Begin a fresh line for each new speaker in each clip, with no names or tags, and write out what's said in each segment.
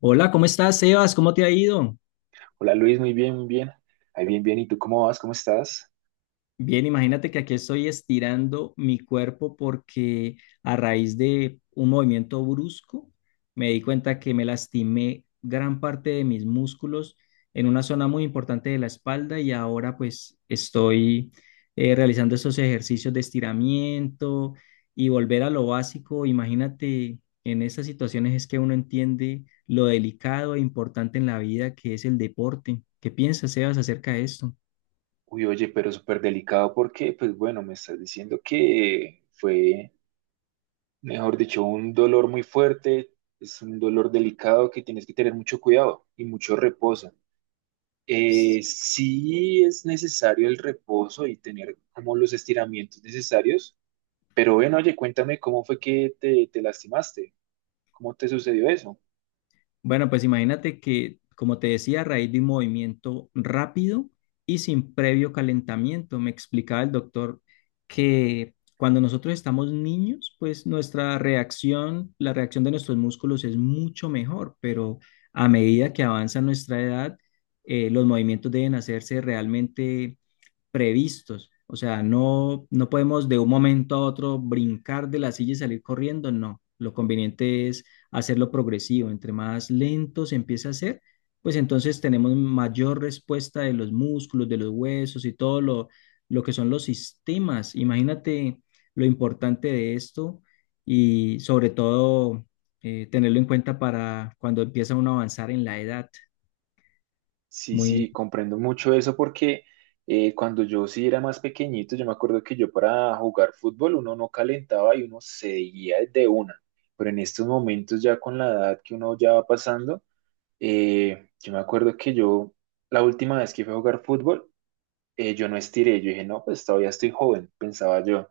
Hola, ¿cómo estás, Sebas? ¿Cómo te ha ido?
Hola Luis, muy bien, muy bien. Ahí bien, bien. ¿Y tú cómo vas? ¿Cómo estás?
Bien, imagínate que aquí estoy estirando mi cuerpo porque a raíz de un movimiento brusco me di cuenta que me lastimé gran parte de mis músculos en una zona muy importante de la espalda y ahora pues estoy realizando esos ejercicios de estiramiento y volver a lo básico. Imagínate, en esas situaciones es que uno entiende lo delicado e importante en la vida que es el deporte. ¿Qué piensas, Sebas, acerca de esto?
Uy, oye, pero súper delicado porque, pues bueno, me estás diciendo que fue, mejor dicho, un dolor muy fuerte, es un dolor delicado que tienes que tener mucho cuidado y mucho reposo. Sí es necesario el reposo y tener como los estiramientos necesarios, pero bueno, oye, cuéntame cómo fue que te lastimaste, cómo te sucedió eso.
Bueno, pues imagínate que, como te decía, a raíz de un movimiento rápido y sin previo calentamiento, me explicaba el doctor que cuando nosotros estamos niños, pues nuestra reacción, la reacción de nuestros músculos es mucho mejor, pero a medida que avanza nuestra edad, los movimientos deben hacerse realmente previstos. O sea, no, no podemos de un momento a otro brincar de la silla y salir corriendo, no. Lo conveniente es hacerlo progresivo. Entre más lento se empieza a hacer, pues entonces tenemos mayor respuesta de los músculos, de los huesos y todo lo que son los sistemas. Imagínate lo importante de esto y sobre todo tenerlo en cuenta para cuando empieza uno a avanzar en la edad.
Sí, sí,
Muy
comprendo mucho eso porque cuando yo sí era más pequeñito, yo me acuerdo que yo para jugar fútbol uno no calentaba y uno seguía de una, pero en estos momentos ya con la edad que uno ya va pasando, yo me acuerdo que yo la última vez que fui a jugar fútbol, yo no estiré, yo dije, no, pues todavía estoy joven, pensaba yo,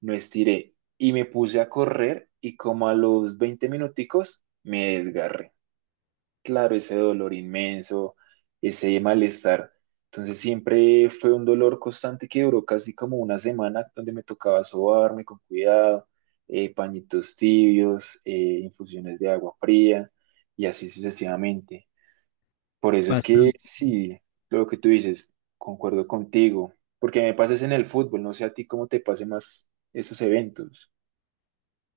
no estiré y me puse a correr y como a los 20 minuticos me desgarré, claro, ese dolor inmenso, ese malestar. Entonces siempre fue un dolor constante que duró casi como una semana donde me tocaba sobarme con cuidado, pañitos tibios, infusiones de agua fría y así sucesivamente. Por eso es que
bastante.
sí, lo que tú dices, concuerdo contigo, porque me pases en el fútbol, no sé a ti cómo te pase más esos eventos.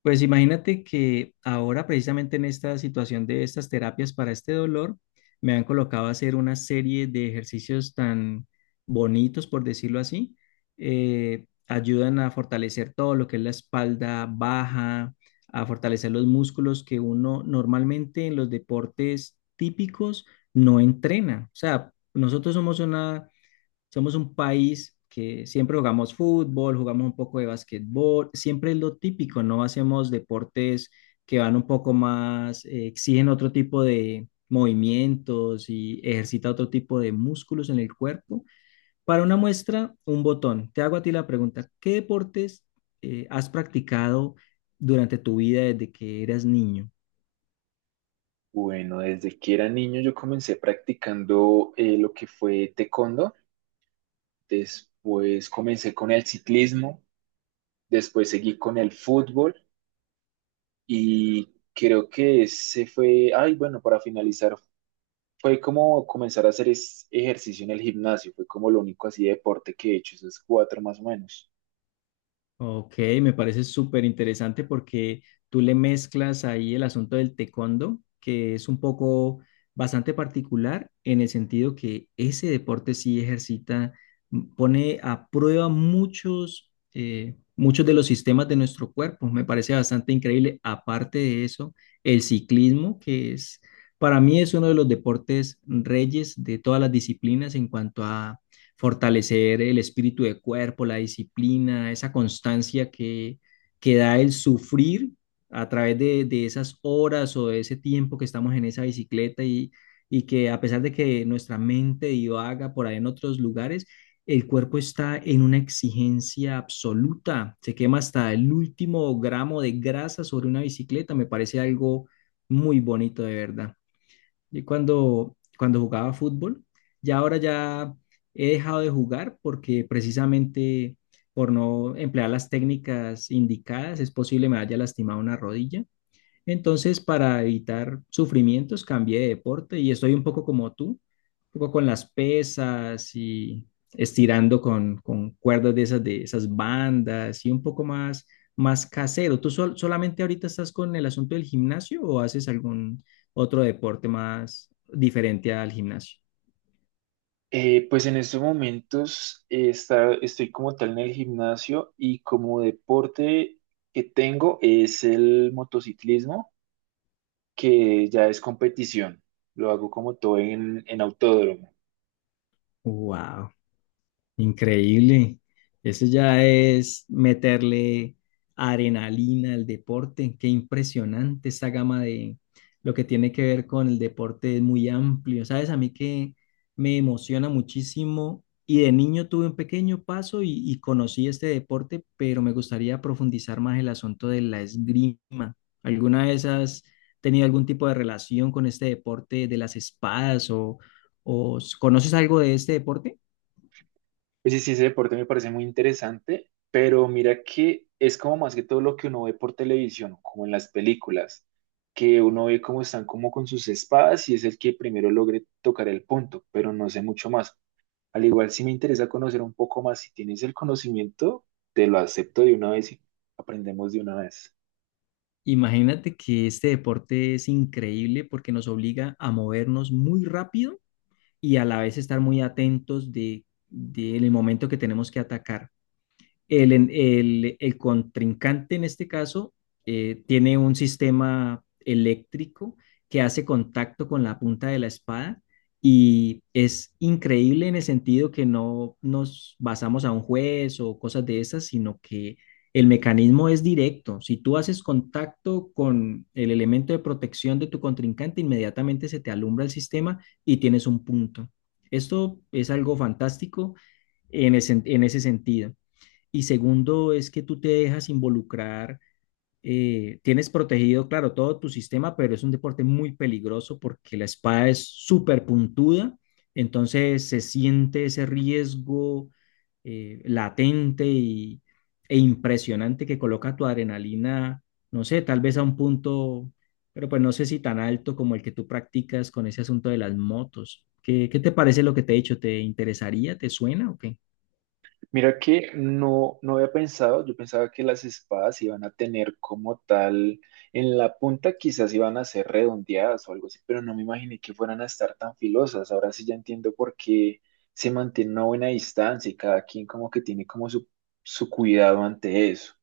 Pues imagínate que ahora precisamente en esta situación de estas terapias para este dolor, me han colocado a hacer una serie de ejercicios tan bonitos, por decirlo así. Ayudan a fortalecer todo lo que es la espalda baja, a fortalecer los músculos que uno normalmente en los deportes típicos no entrena. O sea, nosotros somos una somos un país que siempre jugamos fútbol, jugamos un poco de basquetbol, siempre es lo típico, no hacemos deportes que van un poco más, exigen otro tipo de movimientos y ejercita otro tipo de músculos en el cuerpo. Para una muestra, un botón. Te hago a ti la pregunta, ¿qué deportes has practicado durante tu vida desde que eras niño?
Bueno, desde que era niño yo comencé practicando lo que fue taekwondo, después comencé con el ciclismo, después seguí con el fútbol y creo que ese fue, ay, bueno, para finalizar, fue como comenzar a hacer ejercicio en el gimnasio, fue como lo único así de deporte que he hecho, esos cuatro más o menos.
Ok, me parece súper interesante porque tú le mezclas ahí el asunto del taekwondo, que es un poco bastante particular en el sentido que ese deporte sí ejercita, pone a prueba muchos, muchos de los sistemas de nuestro cuerpo. Me parece bastante increíble. Aparte de eso, el ciclismo, que es, para mí es uno de los deportes reyes de todas las disciplinas en cuanto a fortalecer el espíritu de cuerpo, la disciplina, esa constancia que da el sufrir a través de esas horas o de ese tiempo que estamos en esa bicicleta y que a pesar de que nuestra mente divaga por ahí en otros lugares, el cuerpo está en una exigencia absoluta, se quema hasta el último gramo de grasa sobre una bicicleta, me parece algo muy bonito de verdad. Y cuando jugaba fútbol, ya ahora ya he dejado de jugar porque precisamente por no emplear las técnicas indicadas es posible me haya lastimado una rodilla entonces, para evitar sufrimientos, cambié de deporte y estoy un poco como tú, un poco con las pesas y estirando con cuerdas de esas bandas y un poco más casero. ¿Tú solamente ahorita estás con el asunto del gimnasio o haces algún otro deporte más diferente al gimnasio?
Pues en estos momentos estoy como tal en el gimnasio y como deporte que tengo es el motociclismo, que ya es competición. Lo hago como todo en autódromo.
Wow. Increíble. Eso ya es meterle adrenalina al deporte. Qué impresionante esta gama de lo que tiene que ver con el deporte es muy amplio. Sabes, a mí que me emociona muchísimo y de niño tuve un pequeño paso y conocí este deporte, pero me gustaría profundizar más el asunto de la esgrima. ¿Alguna vez has tenido algún tipo de relación con este deporte de las espadas o conoces algo de este deporte?
Oye, sí, sí, ese deporte me parece muy interesante, pero mira que es como más que todo lo que uno ve por televisión, como en las películas, que uno ve cómo están como con sus espadas y es el que primero logre tocar el punto, pero no sé mucho más. Al igual, si me interesa conocer un poco más, si tienes el conocimiento, te lo acepto de una vez y aprendemos de una vez.
Imagínate que este deporte es increíble porque nos obliga a movernos muy rápido y a la vez estar muy atentos de en el momento que tenemos que atacar el contrincante en este caso tiene un sistema eléctrico que hace contacto con la punta de la espada y es increíble en el sentido que no nos basamos a un juez o cosas de esas, sino que el mecanismo es directo. Si tú haces contacto con el elemento de protección de tu contrincante, inmediatamente se te alumbra el sistema y tienes un punto. Esto es algo fantástico en en ese sentido. Y segundo, es que tú te dejas involucrar, tienes protegido, claro, todo tu sistema, pero es un deporte muy peligroso porque la espada es súper puntuda, entonces se siente ese riesgo latente y, e impresionante que coloca tu adrenalina, no sé, tal vez a un punto, pero pues no sé si tan alto como el que tú practicas con ese asunto de las motos. Qué te parece lo que te he dicho? ¿Te interesaría? ¿Te suena o qué?
Mira que no, no había pensado, yo pensaba que las espadas iban a tener como tal, en la punta quizás iban a ser redondeadas o algo así, pero no me imaginé que fueran a estar tan filosas. Ahora sí ya entiendo por qué se mantiene una buena distancia y cada quien como que tiene como su cuidado ante eso.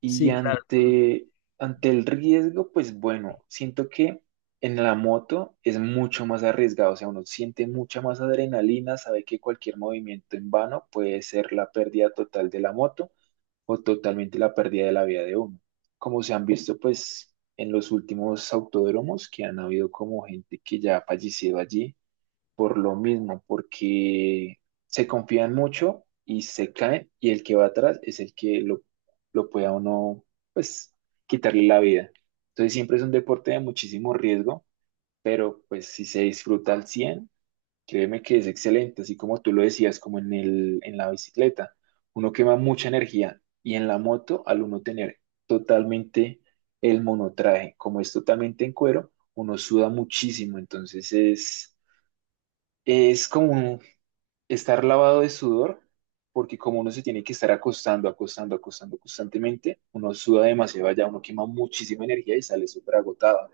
Y
Sí, claro.
ante, ante el riesgo, pues bueno, siento que en la moto es mucho más arriesgado, o sea, uno siente mucha más adrenalina, sabe que cualquier movimiento en vano puede ser la pérdida total de la moto o totalmente la pérdida de la vida de uno. Como se han visto, pues, en los últimos autódromos que han habido como gente que ya ha fallecido allí por lo mismo, porque se confían mucho y se caen y el que va atrás es el que lo pueda uno, pues, quitarle la vida. Entonces siempre es un deporte de muchísimo riesgo, pero pues si se disfruta al 100, créeme que es excelente, así como tú lo decías, como en la bicicleta, uno quema mucha energía y en la moto al uno tener totalmente el monotraje, como es totalmente en cuero, uno suda muchísimo, entonces es... Es como estar lavado de sudor, porque como uno se tiene que estar acostando, acostando, acostando constantemente, uno suda demasiado allá, uno quema muchísima energía y sale súper agotado.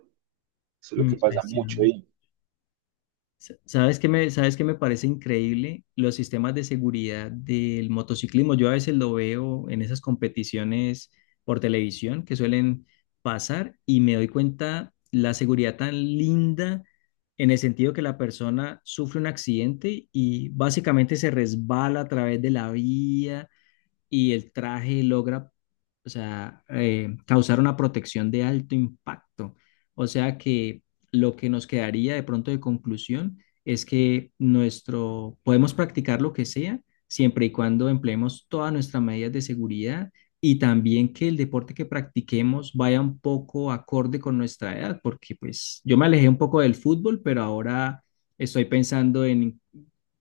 Eso es lo que pasa mucho
Impresionante.
ahí.
¿Sabes qué sabes qué me parece increíble? Los sistemas de seguridad del motociclismo. Yo a veces lo veo en esas competiciones por televisión que suelen pasar y me doy cuenta la seguridad tan linda en el sentido que la persona sufre un accidente y básicamente se resbala a través de la vía y el traje logra, o sea, causar una protección de alto impacto. O sea que lo que nos quedaría de pronto de conclusión es que nuestro, podemos practicar lo que sea siempre y cuando empleemos todas nuestras medidas de seguridad y también que el deporte que practiquemos vaya un poco acorde con nuestra edad, porque pues yo me alejé un poco del fútbol, pero ahora estoy pensando en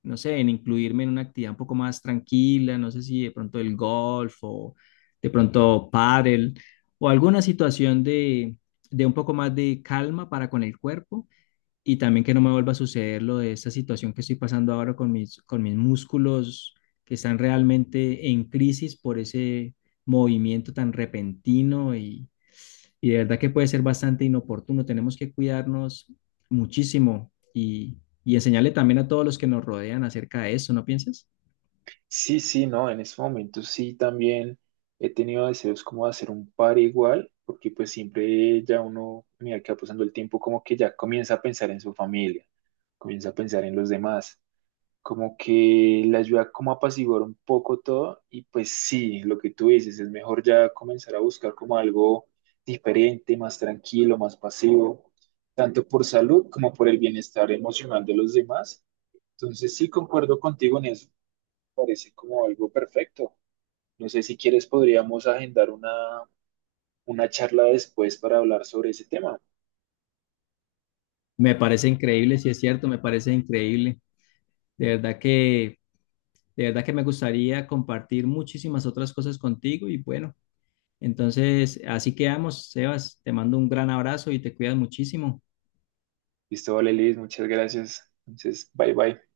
no sé, en incluirme en una actividad un poco más tranquila, no sé si de pronto el golf o de pronto pádel o alguna situación de un poco más de calma para con el cuerpo y también que no me vuelva a suceder lo de esta situación que estoy pasando ahora con con mis músculos que están realmente en crisis por ese movimiento tan repentino y de verdad que puede ser bastante inoportuno. Tenemos que cuidarnos muchísimo y enseñarle también a todos los que nos rodean acerca de eso, ¿no piensas?
Sí, sí, no, en este momento sí también he tenido deseos como de hacer un par igual, porque pues siempre ya uno, mira que va pasando el tiempo, como que ya comienza a pensar en su familia, comienza a pensar en los demás. Como que le ayuda como a apaciguar un poco todo y pues sí, lo que tú dices, es mejor ya comenzar a buscar como algo diferente, más tranquilo, más pasivo, tanto por salud como por el bienestar emocional de los demás. Entonces sí, concuerdo contigo en eso, parece como algo perfecto. No sé si quieres, podríamos agendar una charla después para hablar sobre ese tema.
Me parece increíble, si es cierto, me parece increíble. De verdad de verdad que me gustaría compartir muchísimas otras cosas contigo y bueno, entonces así quedamos, Sebas. Te mando un gran abrazo y te cuidas muchísimo.
Listo, vale, Liz, muchas gracias. Entonces, bye bye.